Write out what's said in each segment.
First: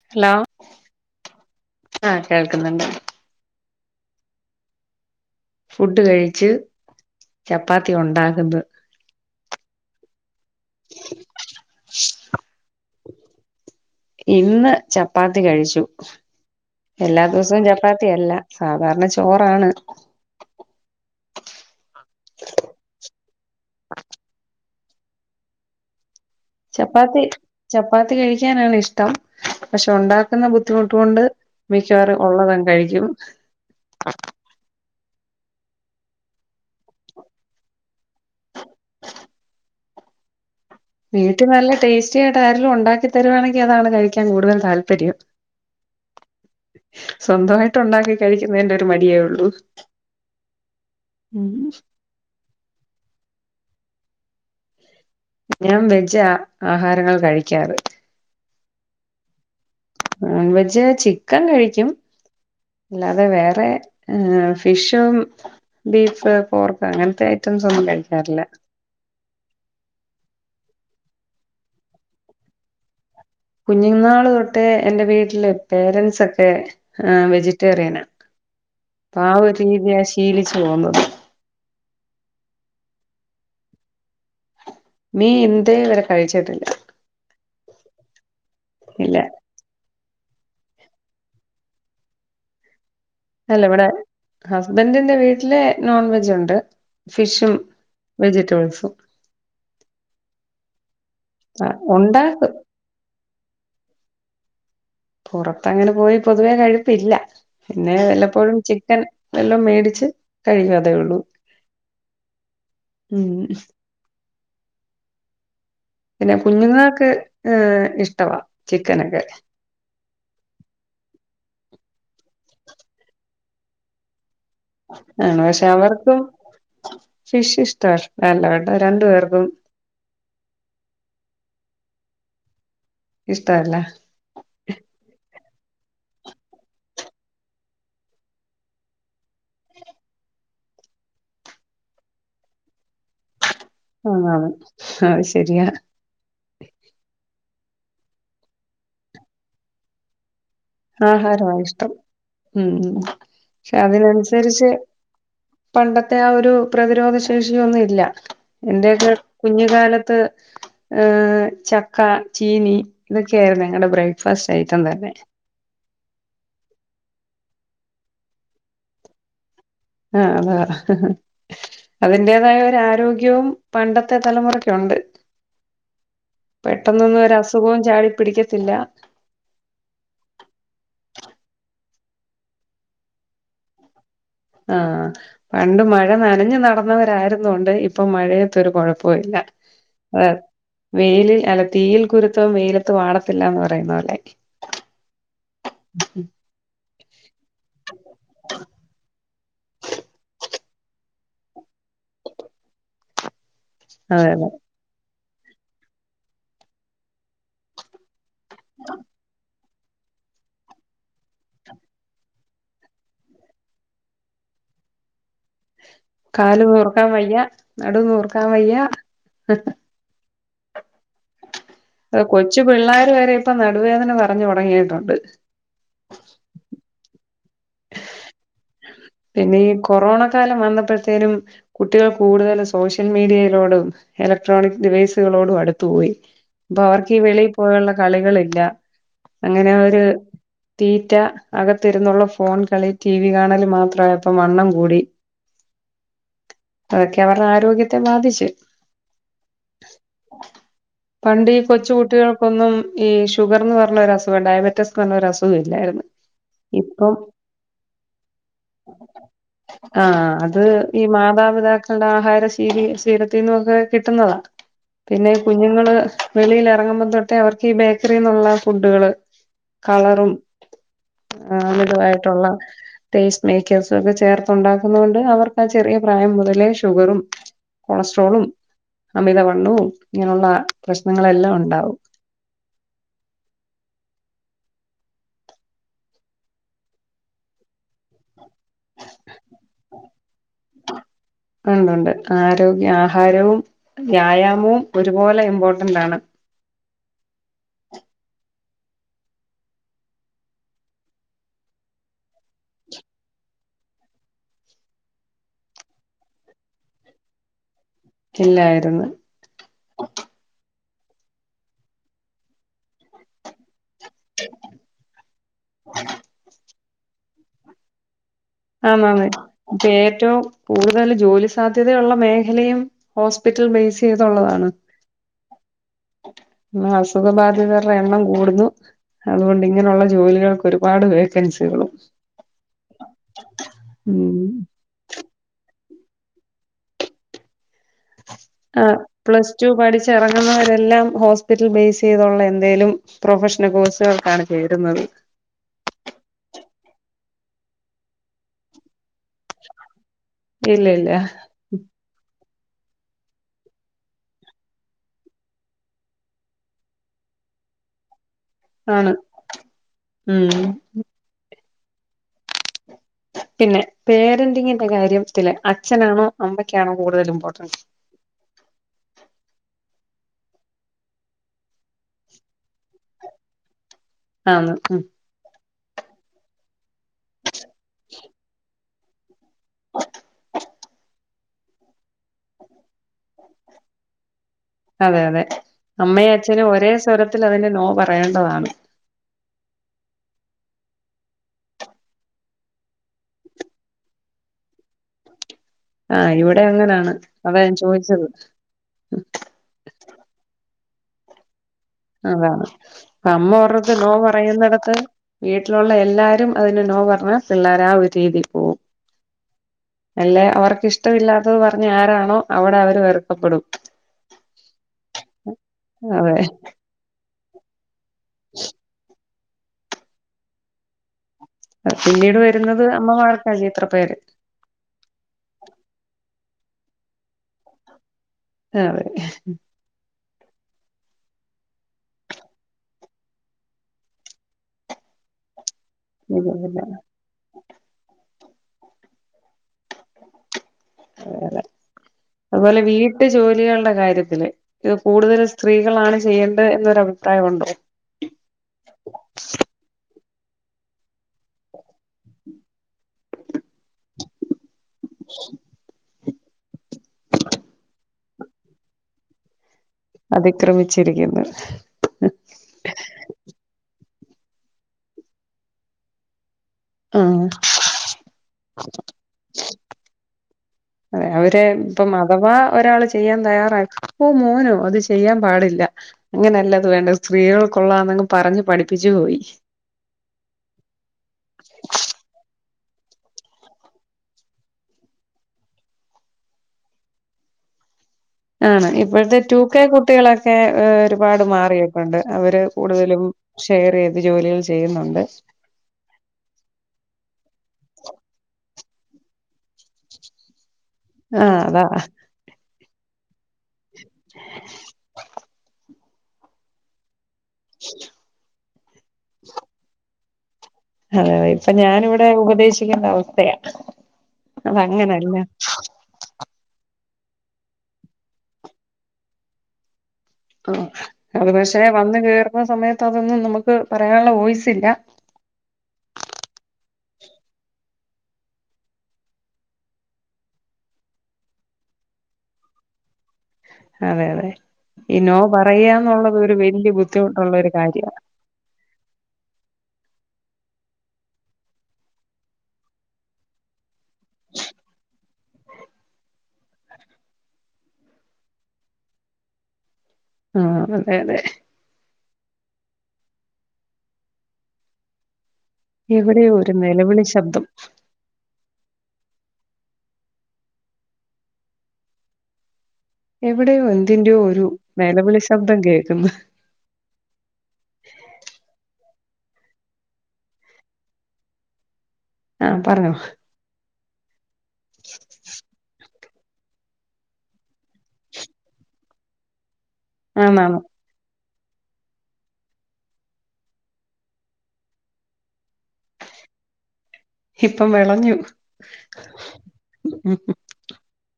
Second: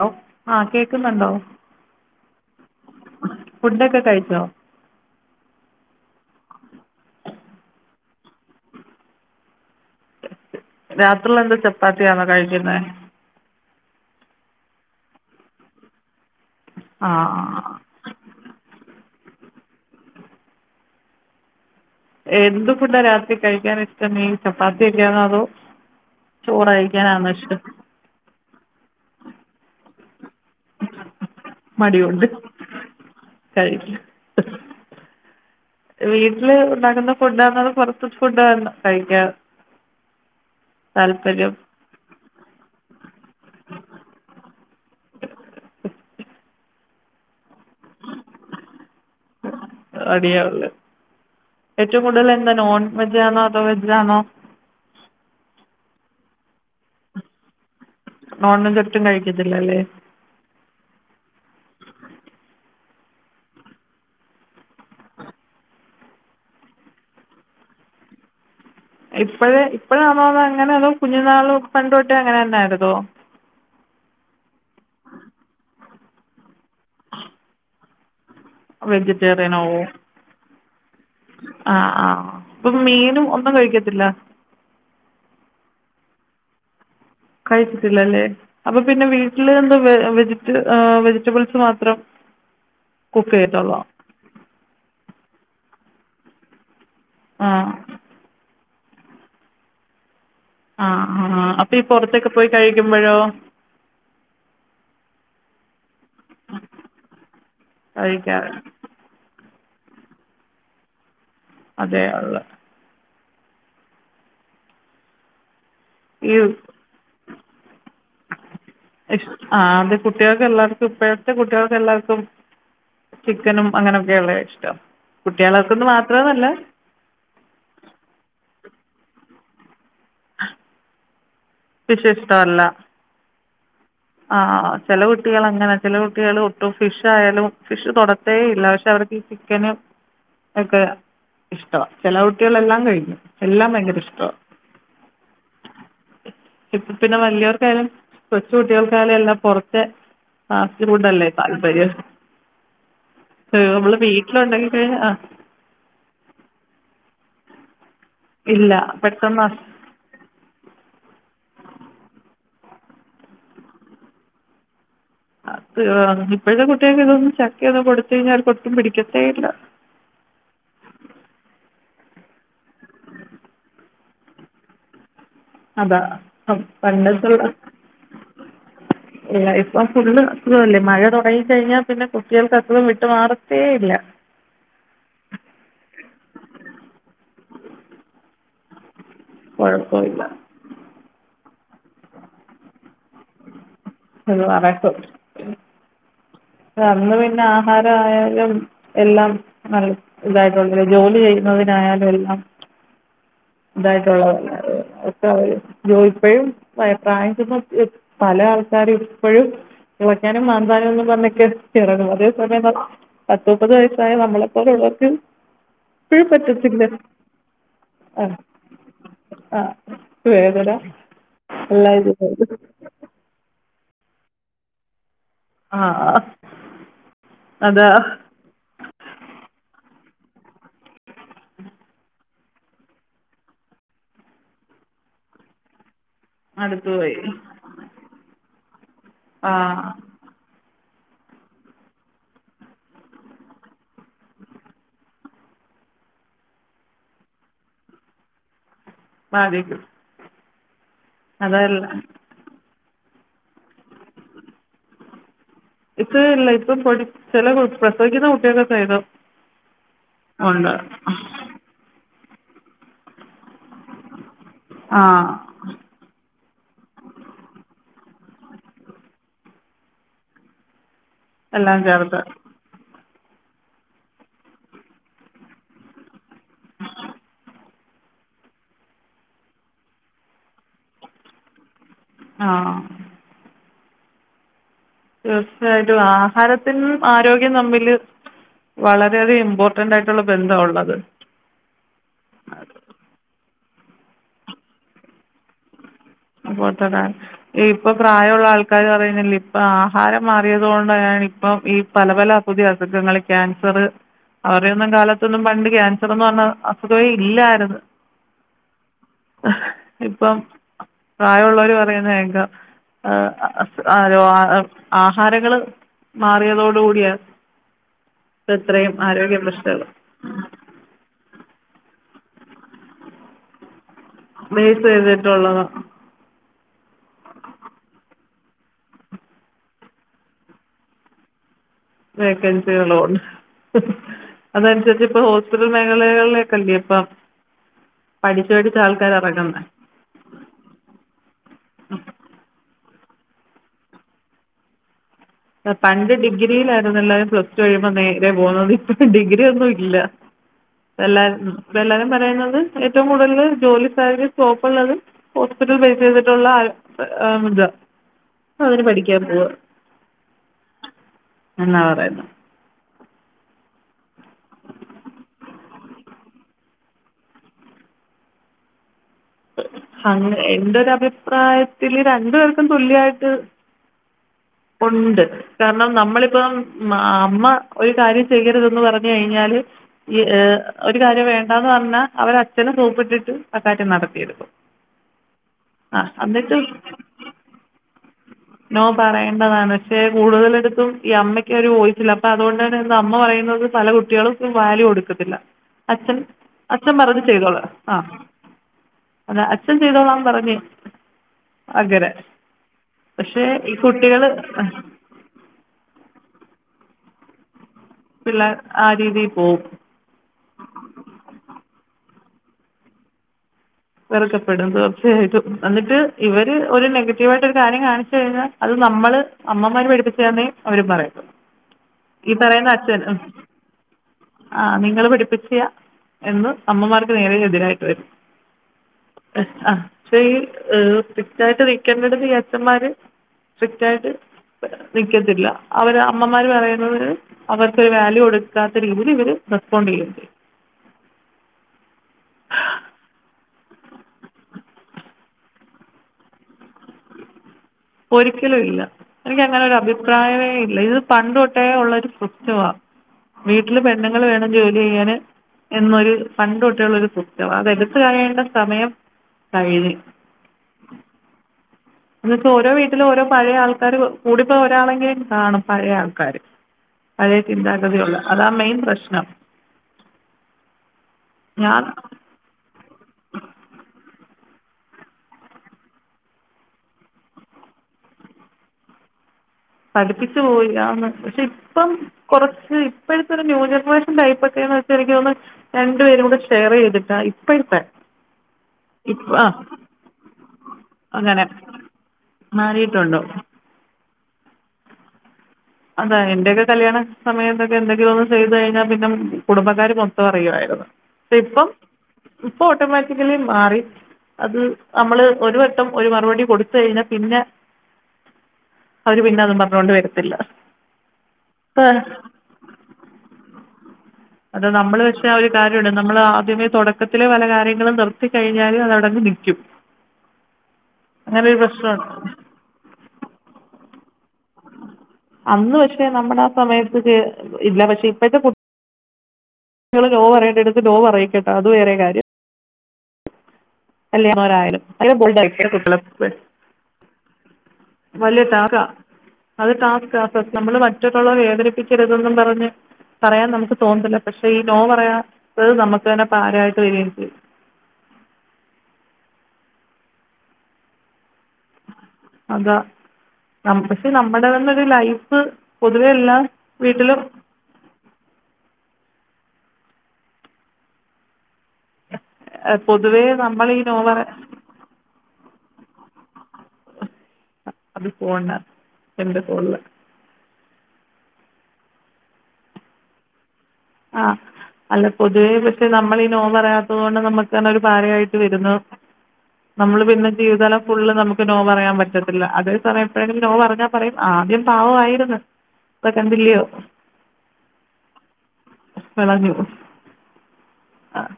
Hello ആഹ് കേക്കുന്നൊണ്ടോ ആഹ് കേൾക്കുന്നുണ്ട് ഫുഡൊക്കെ കഴിച്ചോ? ഫുഡ് കഴിച്ച് ചപ്പാത്തി ഒണ്ടാക്കുന്ന് രാത്രിയിലെന്താ ചപ്പാത്തിയാണോ കഴിക്കുന്നെ ഇന്ന് ചപ്പാത്തി കഴിച്ചു ആ എല്ലാ ദിവസവും ചപ്പ് ചപ്പാത്തി അല്ല സാധാരണ ചോറാണ് എന്ത് ഫുഡാ രാത്രി കഴിക്കാൻ ഇഷ്ട്ടം ഈ ചപ്പാത്തി ഒക്കെയാണോ അതോ ചോറ് ചപ്പാത്തി കഴിക്കാനാണോ ഇഷ്ടം ചപ്പാത്തി കഴിക്കാനാണ് ഇഷ്ട്ടം പക്ഷെ ഒണ്ടാക്കാ ക്കുന്ന ബുദ്ധിമുട്ടുകൊണ്ട് മിക്കവാറും മടിയുണ്ട് ഒള്ളതങ്ങ് കഴിക്കും കഴിക്കും വീട്ടില് ഒണ്ടാക്കുന്ന ഫുഡാന്നോ അതോ പൊറത്തെ ഫുഡാന്നോ കഴിക്കാ വീട്ടി നല്ല ടേസ്റ്റി ആയിട്ട് ആരെലും ഒണ്ടാക്കി തരുവാണെങ്കി അതാണ് കഴിക്കാൻ കൂടുതൽ താല്പര്യം സ്വന്തവായിട്ട് ഒണ്ടാക്കി കഴിക്കുന്നതിന്റെ ഒരു മടിയേ ഒള്ളൂ മടിയെ ഒള്ള് ഏറ്റവും കൂടുതൽ എന്താ നോൺ വെജാണോ അതോ വെജാണോ? ഞാൻ വെജാ ആഹാരങ്ങൾ കഴിക്കാറ് നോൺ വെജ് ഒട്ടും കഴിക്കത്തില്ലാല്ലേ നോൺ വെജ് ചിക്കൻ കഴിക്കും അല്ലാതെ വേറെ ഫിഷും ബീഫ് പോർക്ക് അങ്ങൻത്തെ ഐറ്റംസ് ഒന്നും കഴിക്കാറില്ലാ ഇപ്പഴെ ഇപ്പഴാന്നോ അതോ അങ്ങനെ അതോ കുഞ്ഞു നാളു പണ്ട് തൊട്ടേ അങ്ങനെ തന്നായിരുന്നോ കുഞ്ഞുനാള് തൊട്ടേ എന്റെ വീട്ടില് പേരൻ്റ്സൊക്കെ ആഹ് വെജിറ്റേറിയനാ, അപ്പൊ ആ വെജിറ്റേറിയൻ ഒരു രീതിയ ശീലിച്ചു പോന്നത്. ആഹ് ആഹ് അപ്പൊ മീനും ഒന്നും കഴിക്കത്തില്ല? മീൻ ഇന്തേ വരെ കഴിച്ചിട്ടില്ല. കഴിച്ചിട്ടില്ലല്ലേ. അപ്പൊ പിന്നെ ഇല്ല വീട്ടില് എന്താ വെ വെജിറ്റ വെജിറ്റബിൾസ് മാത്രം കുക്ക് അല്ല, ചെയ്യത്തുള്ളോ ഇവടെ ഹസ്ബന്റിന്റെ വീട്ടില് നോൺ വെജുണ്ട് ആ ഫിഷും വെജിറ്റബിൾസും. ആഹ് ആഹ് അപ്പ ഈ പൊറത്തൊക്കെ പോയി ഉണ്ടാക്കും കഴിക്കുമ്പഴോ? പൊറത്തങ്ങനെ പോയി പൊതുവേ കഴിപ്പില്ല പിന്നെ വല്ലപ്പോഴും കഴിക്കാറില്ല ചി ക്കൻ വല്ലോം മേടിച്ച് കഴികതേ ഒള്ളൂ. അതെ ഒള്ളൂ. ഉം. ഈ പിന്നെ കുഞ്ഞുങ്ങളക്കെ ഇഷ്ടവാ ചിക്കനൊക്കെ. ആഹ്, അത് കുട്ടികക്ക് എല്ലാവർക്കും ഇപ്പഴത്തെ കുട്ടികൾക്ക് എല്ലാവർക്കും ചിക്കനും അങ്ങനെയൊക്കെയെല്ലേ ഇഷ്ടം ആണ് പക്ഷെ കുട്ടികളെക്കൊന്ന് അവർക്കും മാത്രന്നല്ല ഫിഷ് ഇഷ്ട വേണ്ട വേണ്ട രണ്ടു പേർക്കും. ഫിഷ് ഇഷ്ടവല്ല. ഇഷ്ടവല്ല. ആഹ് ചെല കുട്ടികള് അങ്ങന ചെല കുട്ടികള് ഒട്ടും ഫിഷായാലും ഫിഷ് തൊടത്തേ ഇല്ല പക്ഷെ അവർക്ക് ഈ ചിക്കനും ഒക്കെ ഇഷ്ടവ, ചെല കുട്ടികളെല്ലാം കഴി ക്കും എല്ലാം ഭയങ്ക ആഹ് അഹ് ശരിയാ. ഇപ്പം പിന്നെ വലിയവർക്കായാലും കൊച്ച് കുട്ടികൾക്കായാലും എല്ലാം പൊറത്തെ ഫാസ്റ്റ് ഫുഡല്ലേ ആഹാരമാ താല്പര്യം? ഇഷ്ടം ഉം ആഹ് പക്ഷെ നമ്മള് വീട്ടിലുണ്ടാക്കി അതിനനുസരിച്ച് കഴിഞ്ഞ ആഹ് പണ്ടത്തെ ആ ഒരു പ്രതിരോധ ശേഷിയൊന്നും ഇല്ല. ഇല്ല എന്റെയൊക്കെ പെട്ടെന്ന് അസ് കുഞ്ഞുകാലത്ത് ഏഹ് ചക്ക, ചീനി ഇതൊക്കെയായിരുന്നു ഞങ്ങടെ ബ്രേക്ക്ഫാസ്റ്റ് ഐറ്റം തന്നെ. അത് ഇപ്പഴത്തെ കുട്ടികക്ക് ഇതൊന്നും ചക്കയൊന്നും കൊടുത്ത് കഴിഞ്ഞാ ഒട്ടും പിടിക്കത്തേ ഇല്ല. ആഹ് അതാ ഹ ഹ ഹ അതിന്റേതായ ഒരു ആരോഗ്യവും പണ്ടത്തെ തലമുറക്കൊണ്ട്. അതാ പെട്ടെന്നൊന്നും ഒരു പണ്ടത്തുള്ള അസുഖവും ചാടി പിടിക്കത്തില്ല. ഇല്ല ഇപ്പൊ ഫുള്ള് അസുഖല്ലേ മഴ തുടങ്ങി കഴിഞ്ഞാ പിന്നെ കുട്ടികൾക്ക് അസുഖം വിട്ട് മാറത്തേ ഇല്ല. ആ പണ്ട് മഴ നനഞ്ഞു നടന്നവരായിരുന്നോണ്ട് ഇപ്പൊ മഴയതൊരു കുഴപ്പോ ഇല്ല. കൊഴപ്പമില്ല. അതെ വെയിലിൽ അല്ല തീയിൽ കുരുത്തവൻ വെയിലത്ത് വാടത്തില്ല എന്ന് പറയുന്ന പോലെ. വ [unintelligible] [inaudible] അന്ന് പിന്നെ ആഹാര ആയാലും എല്ലാം നല്ല തായിട്ടുള്ള ജോലി ചെയ്യുന്നതിനായാലും എല്ലാം അതെ അതെ ഇതായിട്ടുള് ജോ ഇപ്പഴും പ്രായം പല ആൾക്കാരും ഇപ്പോഴും [unintelligible] മാന്താനുംന്ന് പറഞ്ഞക്കെ [unintelligible] അതേ സമയം പത്ത മുപ്പത് വയസ്സായ നമ്മളെപ്പോള്ളർക്ക്‌ കാല് നോർക്കാൻ വയ്യ നടു ആ നോർക്കാൻ വയ്യ ആ വേദന എല്ലാം അ ഇതുപോലെ കൊച്ചു പിള്ളേർ വരെ ഇപ്പ നടുവേദന പറഞ്ഞു തുടങ്ങിയിട്ടുണ്ട്. ആ അതാ പിന്നെ ഈ കൊറോണ കാലം വന്നപ്പോഴത്തേനും കുട്ടികൾ കൂടുതൽ സോഷ്യൽ മീഡിയയിലോടും എലക്ട്രോണിക് ഡിവൈസുകളോടും അടുത്തുപോയി. അപ്പൊ മടുത്ത് അവർക്ക് പോയി ഈ വെളിയിൽ പോയുള്ള കളികളില്ല ആ അങ്ങനെ ഒരു തീറ്റ അകത്ത് ഇരുന്നുള്ള ഫോൺ കളി ടി വി കാണാല് മാത്രമായപ്പം വണ്ണം കൂടി. അതൊക്കെ അവരുടെ ആരോഗ്യത്തെ ബാധിച്ച്. ബാധിക്കും പണ്ട് ഈ അതല്ല കൊച്ചു കുട്ടികൾ ഒന്നും ഈ ഷുഗർന്ന് പറഞ്ഞ ഒരു അസുഖ ഡയബറ്റീസ് എന്ന് പറഞ ഒരസു ഇപ്പ ഇല്ല ഇപ്പൊ പൊ ചില പ്രസവിക്കുന്ന കുട്ടിക ആ അത് ഈ മാതാപിതാ ആഹാര ശീ ശീലത്തിൽന്ന ഒക്കെ കിട്ടുന്നതാണ് ആ പിന്നെ കുഞ്ഞുങ്ങള് വെളിൽ ഇറങ്ങുമ്പോൾ തൊട്ടേ അവർക്ക് ഈ ബേക്കറിൽ നിന്നുള്ള ഫുഡുകള് കളറും എല്ലാം ചേർത്ത് ആമിതമായിട്ടുള്ള ടേസ്റ്റ് മേക്കേഴ്സും ഒക്കെ ചേർത്ത ഉണ്ടാക്കുന്ന കൊണ്ട് അവർക്ക് ആ ചെറിയ പ്രായം മുതലേ ഷുഗറും കൊളസ്ട്രോളും അമിതവണ്ണവും ഇങ്ങനെയുള്ള പ്രശ്നങ്ങളെല്ലാം ഉണ്ടാവും. ആഹ് തീർച്ചയായിട്ടും ആഹാരത്തിനും ആരോഗ്യം തമ്മില് വളരെയധം ഇമ്പോർട്ടന്റ് ആയിട്ടുള്ള ബന്ധമാണ് ഉള്ളത്. ഉണ്ട് ഉണ്ട് ആരോഗ്യ ആഹാരവും വ്യായാമവും ഒരുപോലെ ഇമ്പോർട്ടന്റ്ണ്. ഇമ്പോർട്ടന്റ് ആണ് ഇപ്പൊ പ്രായമുള്ള ആൾക്കാര് പറയുന്നില്ല ഇപ്പൊ ആഹാരം മാറിയത് കൊണ്ടാണ് ഇപ്പൊ ഈ പല പല പുതിയ അസുഖങ്ങൾ ക്യാൻസർ അവരുന്നും കാലത്തൊന്നും പണ്ട് ക്യാൻസർന്ന് പറഞ്ഞ അസുഖേ ഇല്ലായിരുന്നു. ഇല്ലായിരുന്നു ഇപ്പം പ്രായമുള്ളവര് പറയുന്ന കേക്കാം ആ ആഹാരങ്ങള് മാറിയതോട കൂടിയാ ആണ് ആണ് പ്രശ്നങ്ങൾ ഇപ്പ ഏറ്റവും കൂടുതൽ ജോലി സാധ്യതയുള്ള മേഖലയും ഹോസ്പിറ്റൽ ബേസ് ചെയ്തുള്ളതാണ് ബേസ് ചെയ്തിട്ടുള്ള അസുഖ ബാധിതരുടെ എണ്ണം കൂടുന്നു. അതുകൊണ്ട് ഇങ്ങനെയുള്ള ജോലികൾക്ക് ഒരുപാട് വേക്കൻസികളും വേക്കൻസികളുണ്ട് ഉം അതന്സര്ച്ച്പ്പോ റ്റൽ മേഖലകളിലെക്കല്ല്യേപ്പം പഠിച്ച്പഠിച്ച് ആൾക്കാരെറങ്ങ്ന്നെ ച്ചെറങ്ങുന്നവരെല്ലാം ഹോസ്പിറ്റൽ ബൈസെയ്തുള്ള എന്തേലും പ്രൊഫഷാണൽ കോഴ്സുകൾക്കാണ് ചേരുന്നത് പണ്ട് ഡിഗ്രീയിലായ്ര്ന്നെല്ലാരും പ്ലെസ്ടു കഴിയുമ്പോ നേരെ പോക്ന്നത് ഇപ്പം ഡിഗി ര്യൊന്നുല്ല ഇല്ല ഇല്ല എല്ലാ മ്പെല്ലാരും പറയുന്നത് ഏറ്റവും കൂട്തൽ ജോലി സാധ്യതേ സ്കോപ്പുള്ളത് ഹോസ്പിറ്റൽ ബൈസെയ്തിട്ടുള്ളാ ആംത് അതിന് ആണ് പഠിക്കാൻ പോവാ ഉം എന്നാ പറയ്ന്ന് പിന്നെ പേരന്റിങ്ങിന്റെ കാര്യംത്തിൽ അച്ഛനാണോ അമ്മയ്ക്കാണോ കൂടുതൽ ഇമ്പോർട്ടെന്റ് അങ്ങ് എന്റൊരഭിപ്രായത്തിൽ രണ്ട് പേർക്കും തുല്യായ്ട്ട് ആന്ന് ഉം ഉണ്ട് കാരണം നമ്മളിപ്പം അമ്മ ഒരു കാര്യം ചെയ്യെരുതെന്ന് പറ ഞ്ഞ് കഴിഞ്ഞാൽ ഈ ഏഹ് ഒരു കാര്യം വേണ്ടാന്ന് പറ്ഞ്ഞാ അവരച്ഛനെ സോപ്പിട്ടിട്ട് ആഹ് കാര്യം ന അതെഅതെ ആ അമ്മയും എന്നിട്ട് അച്ഛനും ഒരേ സ്വരത്തിലതിന്റെ നോ പറയേണ്ടതാണ് നോ പറയേണ്ടതാണ് ക്ഷെ കൂടുതലെടുത്തും ഈ അമ്മയ്ക്കൊരു വോയ്സില്ലാ അപ്പതോണ്ടന്നെ അമ്മ പറയുന്നത് പല കുട്ടികളും ഉം വാല്യു കൊടുക്കത്തില്ല അച്ഛൻ ആഹ് ഇവിടെ അച്ഛൻ അങ്ങനാണ് പറഞ്ഞ് അതാ ചെയ്തോളാ ഞാൻ ആഹ് ചോദിച്ചത് അതാ അച്ഛൻ ചെയ്തോളാന്ന് പറഞ്ഞ് അങ്ങനെ അതാണ് പക്ഷേ അമ്മ ഈ പറ്ഞ്ഞൊത്ത് നോ കുട്ടികൾ പറയുന്നെടത്ത് വീട്ട്ലുള്ള എല്ലാരും അതിനെ നോ പറഞ്ഞാ പിള്ളേരാവ പിള്ളേ ആ രീതീ പോവും എല്ലേ അവർക്കിഷ്ടമില്ലാത്തത് പറഞ്ഞേ ആരാണോ അവടെ അവര് വെറുക്കപ്പെടും വെറുക്കെപ്പെടും തീർച്ചയായിട്ടും എന്നിട്ട് അതെ ഇവര് ഒരു നെഗറ്റീവായിട്ടൊരു കാര്യം കാണി ച്ച് കഴിഞ്ഞാ അത് നമ്മള് അമ്മമാര് പഠിപ്പിച്ചാന്നേ അവര് പറയത്തൊള്ളൂ അത് പിന്നീട് വരുന്നത് അമ്മമാർക്കല്ലേ ഇത്ര പേര് ആഹ് നിങ്ങൾ പഠിപ്പിച്ച്യാ എന്ന് അമ്മമാർക്ക് നേരെ എതിരായിട്ട് വരും ആതെ ക്ഷേ ഈ സ്ട്രിക്റ്റായിട്ട് വെക്കെണ്ടെടത്ത് ഈ അച്ഛന്മാര് സ്ട്രിക്റ്റായ്ട്ട് നിക്കെത്തില്ല അവര് അമ്മമാർ അതെ പറയുന്നതൊരു അവർക്കൊര് വേല്യു കൊടുക്കാത്ത രീതീലിവര് റെസ്പോണ്ടെയ്യ്ണ്ട് [unintelligible] അതുപോലെ വീട്ടു ജോലികൾടെ കാര്യത്തില് ഇത് കൂട്തൽ സ്ത്രീകളാണ് ചെയ്യേണ്ടേ എന്നൊരു അഭിപ്രായമുണ്ടോ ഒരിക്കലു ഇല്ലാ എനിക്കങ്ങനൊരു അഭിപ്രായമേ ഇല്ല ഇത് പണ്ട് തൊട്ടേ ഉള്ളൊരു കൃത്യവാ വീട്ടിൽ പെണ്ണ്ങ്ങൾ വേണം ജോല്യെയ്യാന് എന്നൊരു പണ്ട്തൊട്ടേയുള്ളൊരു കുറ്റവാ അതെടുത്ത് കളയേണ്ട സമയം കഴ്ഞ്ഞ് അതിക്രമിച്ചിരിക്കുന്നു ന്ന്പ്പോ ഓരോ വീട്ടിലോരോ പഴയാൾക്കാര് കൂടിപ്പോ ഒരാളെങ്കിലും കാണും പഴയ ആൾക്കാര് പഴേ ആഹ് ചിന്താഗതിയുള്ള അതാ മെയ്ൻ പ്രെശ്നം അതെ അവര് ഞാൻ പ്പം അഥവാ ഒരാൾ ചെയ്യാൻ തയ്യാറായി ഓഹ് മോനോ അത് ചെയ്യാൻ പാടില്ല ങ്ങനെല്ലത് വേണ്ടത് സ്ത്രീകൾക്കൊള്ളാന്നെങ്ങ് പറഞ്ഞ് പഠിപ്പിച്ചു പോയി പഠിപ്പിച്ചു പോയി ആന്ന് ന്നട്ട് ഇപ്പം കൊറച്ച് ഇപ്പഴത്തൊരു ന്യൂജെനറേഷൻ ടൈപ്പെക്കേന്ന് വെച്ചാ എനിക്ക് തോന്ന് രണ്ട്പേരൂടെ ഷെയറെയ്തിട്ടാ ഇപ്പെഴ്ത്തെ ആണ് ഇപ്പൊഴെത്തെ റ്റൂകെ കുട്ടികളെക്കെ അങ്ങനെ ഒരുപാട് മാറിയിട്ടുണ്ട് അവര് മാറിയിട്ടുണ്ട് കൂട്തലും ഷെയറെയ്ത് ജോലികൾ ചെയ്യുന്നുണ്ട് അതയ്ന്റെക്കെ കല്ല്യാണ സമയത്തെക്കെ എന്തെങ്കിലൊന്ന് ചെയ്തു കഴിഞ്ഞാ പിന്നെ കുട്ബക്കാര് മൊത്തം അറിയുവായ്ര്ന്ന് ആഹ് ഇപ്പം അതാ ഇപ്പൊട്ടോമാറ്റിക്കലി മാറി അത് നമ്മൾ ഒരു വ ട്ടം ഒരു മറുപടി കൊടുത്ത് കഴിഞ്ഞാ പിന്നെ ഉ അവര് പിന്നെ അതും പറഞ്ഞൊണ്ട് വരത്തില്ല അതെതെ ഇപ്പൊ ഇപ്പം ഞാനിവിടെ ഉപദേശിക്കുന്ന അവസ്ഥയാണ് അത നമ്മള് പഷേ ആ ഒരു കാര്യം ഇട് നമ്മൾ ആദ്യമേ തുടക്കത്തിലെ പല കാര്യങ്ങളും നിർത്തി കഴിഞ്ഞാലും അത് അവ്ടെന്ന് നിക്കും ആഹ് അത് പക്ഷെ വന്ന് പ്രശ്നമുണ്ട് കേറുന്ന സമയത്ത് അതൊന്നും നമുക്ക് പറയാനുള്ള ഓയിസില്ല അന്ന് പക്ഷെ നമ്മടെ ആ സമയത്ത് കേ ഇല്ലാ പക്ഷെ ഇപ്പഴ്ത്തെ കുട്ട് കുട്ടികള് നോ പറേണ്ടടത്ത് നോ പറയിക്കാട്ടോ അത് വേറെ കാര്യം അതെ അതെ വല്ല്യവരായാലും ഈ നോ പറയാന്നുള്ളത് [unintelligible] ഒരു വല്യ ബുദ്ധിമുട്ടുള്ള ഒരു കാര്യാ വല്ല്യ ടാസ്ക്കാ അത് ടാസ്‌ക്കാ സ നമ്മള് മറ്റ്ള്ളോരെ വേദനിപ്പിക്കരുതെന്നും പറഞ്ഞ് പറയാൻ നമ്മക്ക് തോന്നത്തില്ല പക്ഷെ ഈ നോ പറയാത്തത് നമ്മക്ക് തന്നെ പാരയായിട്ട് വരികയും ചെയ്യും ആഹ് അതെ അതെ അതാ നമ് പക്ഷെ നമ്മടെ തന്നെ ഒരു ലൈഫ് പൊതുവെ എല്ലാ എവിടെയോ ഒരു വീട്ടിലും നിലവിളി ശബ്ദം [unintelligible] നമ്മൾ ഈ എവിടെയോ നോ പറ എന്തിന്റെയോ ഒരു നെലവിളി ശബ്ദം കേക്ക്ന്ന് അ അത് പോണ്ടാ എന്റെ ഫോണില് ആഹ് പറഞ്ഞോ ആഹ് അല്ല പൊതുവേ പക്ഷെ നമ്മളീ നോ പറയാത്ത അതുകൊണ്ട് നമുക്ക് തന്നെ ഒരു പാരയായിട്ട് വെരുന്നു നമ്മള് പിന്നെ ആന്നാന്ന് ജീവിതാലം ഫുള്ള് നമുക്ക് നോ പറയാൻ പറ്റത്തില്ലാ അത് കൊറെ പേര് നോ പറഞ്ഞാ പറയും ആദ്യം പാവായിരുന്നു ഇപ്പ കണ്ടില്ലയോ ഇപ്പം വെളഞ്ഞു ആഹ്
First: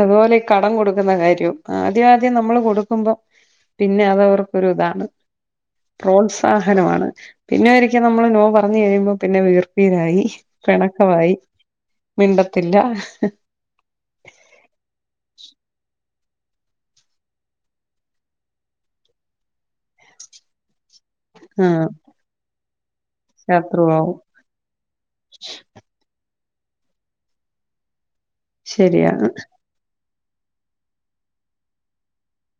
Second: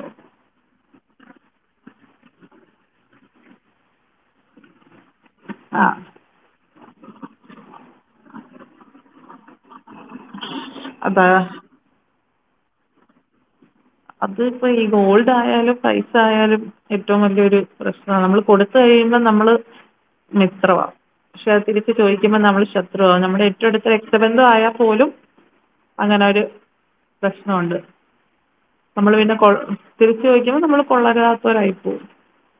അതുപോലെ ഈ കടം കൊടുക്കുന്ന കാര്യവും ആദ്യം ആദ്യം നമ്മൾ കൊടുക്കുമ്പോ പിന്നെ അത് അവർക്കൊരു ഇതാണ് ആ പ്രോത്സാഹനമാണ് പിന്നെ ഒരിക്കെ നമ്മള് നോ പറഞ്ഞ് കഴിയുമ്പോ പിന്നെ വീർപ്പിരായി പെണക്കവായി അതാ മിണ്ടത്തില്ലാ അത് ഇപ്പൊ ഈ ഗോൾഡ് ആയാലും പൈ സായാലും ഏറ്റവും വല്യൊരു പ്രശ്നവാ നമ്മള് കൊടുത്ത് കഴിയുമ്പം നമ്മള് മിത്രവാ പക്ഷെ അത് ആഹ് തിരിച്ച് ചോദിക്കുമ്പോ നമ്മള് ശത്രുവാ നമ്മടെ ഏറ്റവും അടുത്ത ശത്രുവാവും. രക്ത ന്തവായ പോലും അങ്ങനെ ഒരു പ്രശ്നവൊണ്ട് ശരിയാ. നമ്മള് പിന്നെ കൊൾ തിരിച്ച് ചോദിക്കുമ്പോൾ നമ്മള് കൊള്ളവരാത്തവരായി പോകും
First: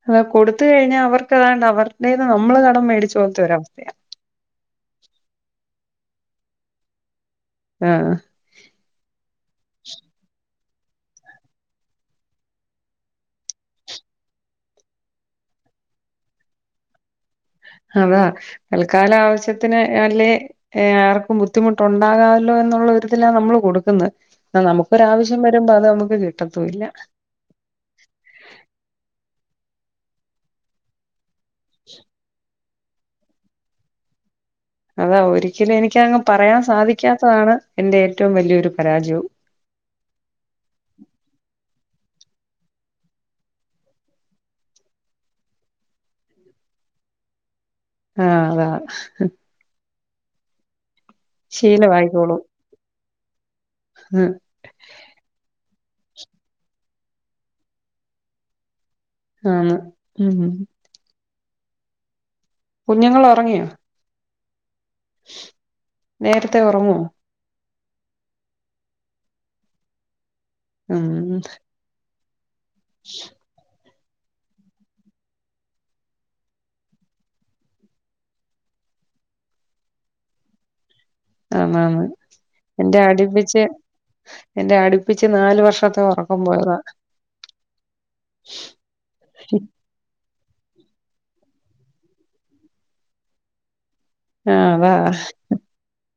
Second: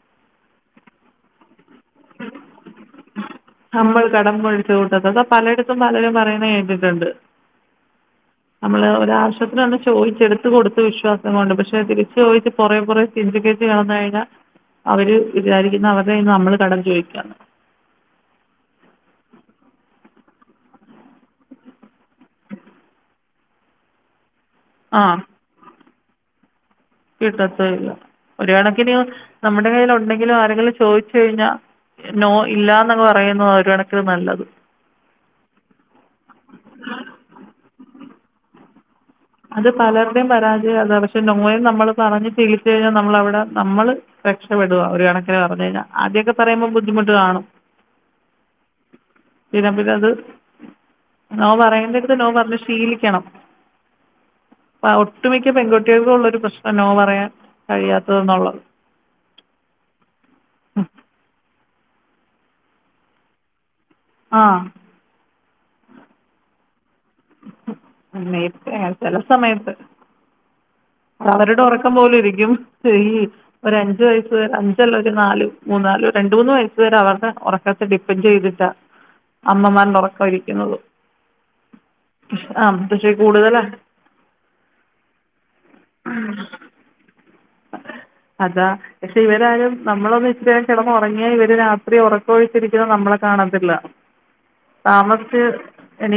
അതാ കൊടുത്ത് കഴിഞ്ഞാ അവർക്ക് അതാണ് അവരുടേന്ന് നമ്മള് കടം മേടിച്ച പോലത്തെ ഒരവസ് നമ്മള് കടം മേടിച്ച കൂട്ടത്ത് അതാ പലയിടത്തും പലരും പറയണ കേട്ടിട്ടൊണ്ട് ആഹ് നമ്മള് ഒരാവശ്യത്തിന് അന്ന് ചോദിച്ച് എടുത്തു കൊടുത്ത് വിശ്വാസം കൊണ്ട് പക്ഷെ തിരിച്ച് ചോദിച്ച് പൊറെ പൊറെ [unintelligible] കടന്ന് കഴിഞ്ഞാ അവര് വിചാരിക്കുന്നാ അവര്ടെന്ന് നമ്മള് കടം ചോദിക്കാന്ന് അതാ തൽക്കാല ആവശ്യത്തിന് അല്ലേ ഏഹ് ആർക്കും ബുദ്ധിമുട്ടൊണ്ടാകാല്ലോ എന്നുള്ള ഒരിതിലാ നമ്മള് കൊടുക്കുന്നത് ന്നാ ആ നമുക്കൊരാവശ്യം വരുമ്പോ അത് നമുക്ക് കിട്ടത്തൂല്ലാ കിട്ടത്തൂല്ലാ ഒരു കണക്കിന് നമ്മടെ കൈയ്യിൽ ഒണ്ടെങ്കിലും ആരെങ്കിലും ചോദിച്ചാ ച്ച് കഴിഞ്ഞാ നോ ഇല്ലാന്ന് പറയുന്നതാ ഒരു കണക്കിന് നല്ലത് അതാ ഒരിക്കലും എനിക്കങ്ങ് പറയാൻ സാധിക്കാത്തതാണ് എന്റെ ഏറ്റവും വലിയൊരു പരാജയവും. അത് പലരുടെയും പരാജയം അതാ പക്ഷെ നോയെന്ന് നമ്മള് പറഞ്ഞ് ശീലിച്ചു കഴിഞ്ഞാ നമ്മളവിടെ നമ്മള് രക്ഷപ്പെടുവാ ഒരു കണക്കിന് പറഞ്ഞു കഴിഞ്ഞാ ആദ്യൊക്കെ പറയുമ്പോ ബുദ്ധിമുട്ട് കാണും ആഹ് അതാണ് പിന്നെ പിന്നെ അത് നോ പറയെണ്ടെടുത്ത് നോ ശീലമായിക്കോളും. പറഞ്ഞു ശീലിക്കണം ആഹ് പ ഒട്ടുമിക്ക പെൺകുട്ടികൾക്കള്ളരു പ്രശ്നം നോ പറയാൻ കഴിയാത്തത് ന്നുള്ളത് ആന്ന് ഉം ഉം. കുഞ്ഞുങ്ങൾ ഒറങ്ങിയോ ആഹ് നേരത്തെ ഒറങ്ങോ മേംപ്‌ലേ ചെല സമയത്ത് ഉം അവരുടെ ഒറക്കം പോലിരിക്യും ചയി ഒരഞ്ജ് വയസ് ഒരഞ്ചല്ല ഒര് നാല് മൂന്നാല് രണ്ട് മൂന്ന് വയസ് വരെ അവര്ടെ ഒറക്കത്തെ ഡിപൻൻ്റീതിട്ടാ അമ്മമാര്ടെ ഒറക്കം ഇരിക്യുന്നത് ആന്ന് അന്ന് എന്റെ പക്ഷേ അടിപ്പിച്ച് കൂടുതലാണ് എന്റെ അട്പ്പിച്ച് നാല് വർഷത്തെ ഒറക്കം പോയതാ അതാ ക്ഷെ ഇവരാരും നമ്മളൊന്ന് ഇത്രേംകിടന്ന് ഒറങ്ങിയ ഇവര് രാത്രി ഒറക്കൊഴിച്ചിരിക്ന്ന നമ്മളെ കാണത്തില്ല ആഹ് അതാ താമസിച്ച് എണീ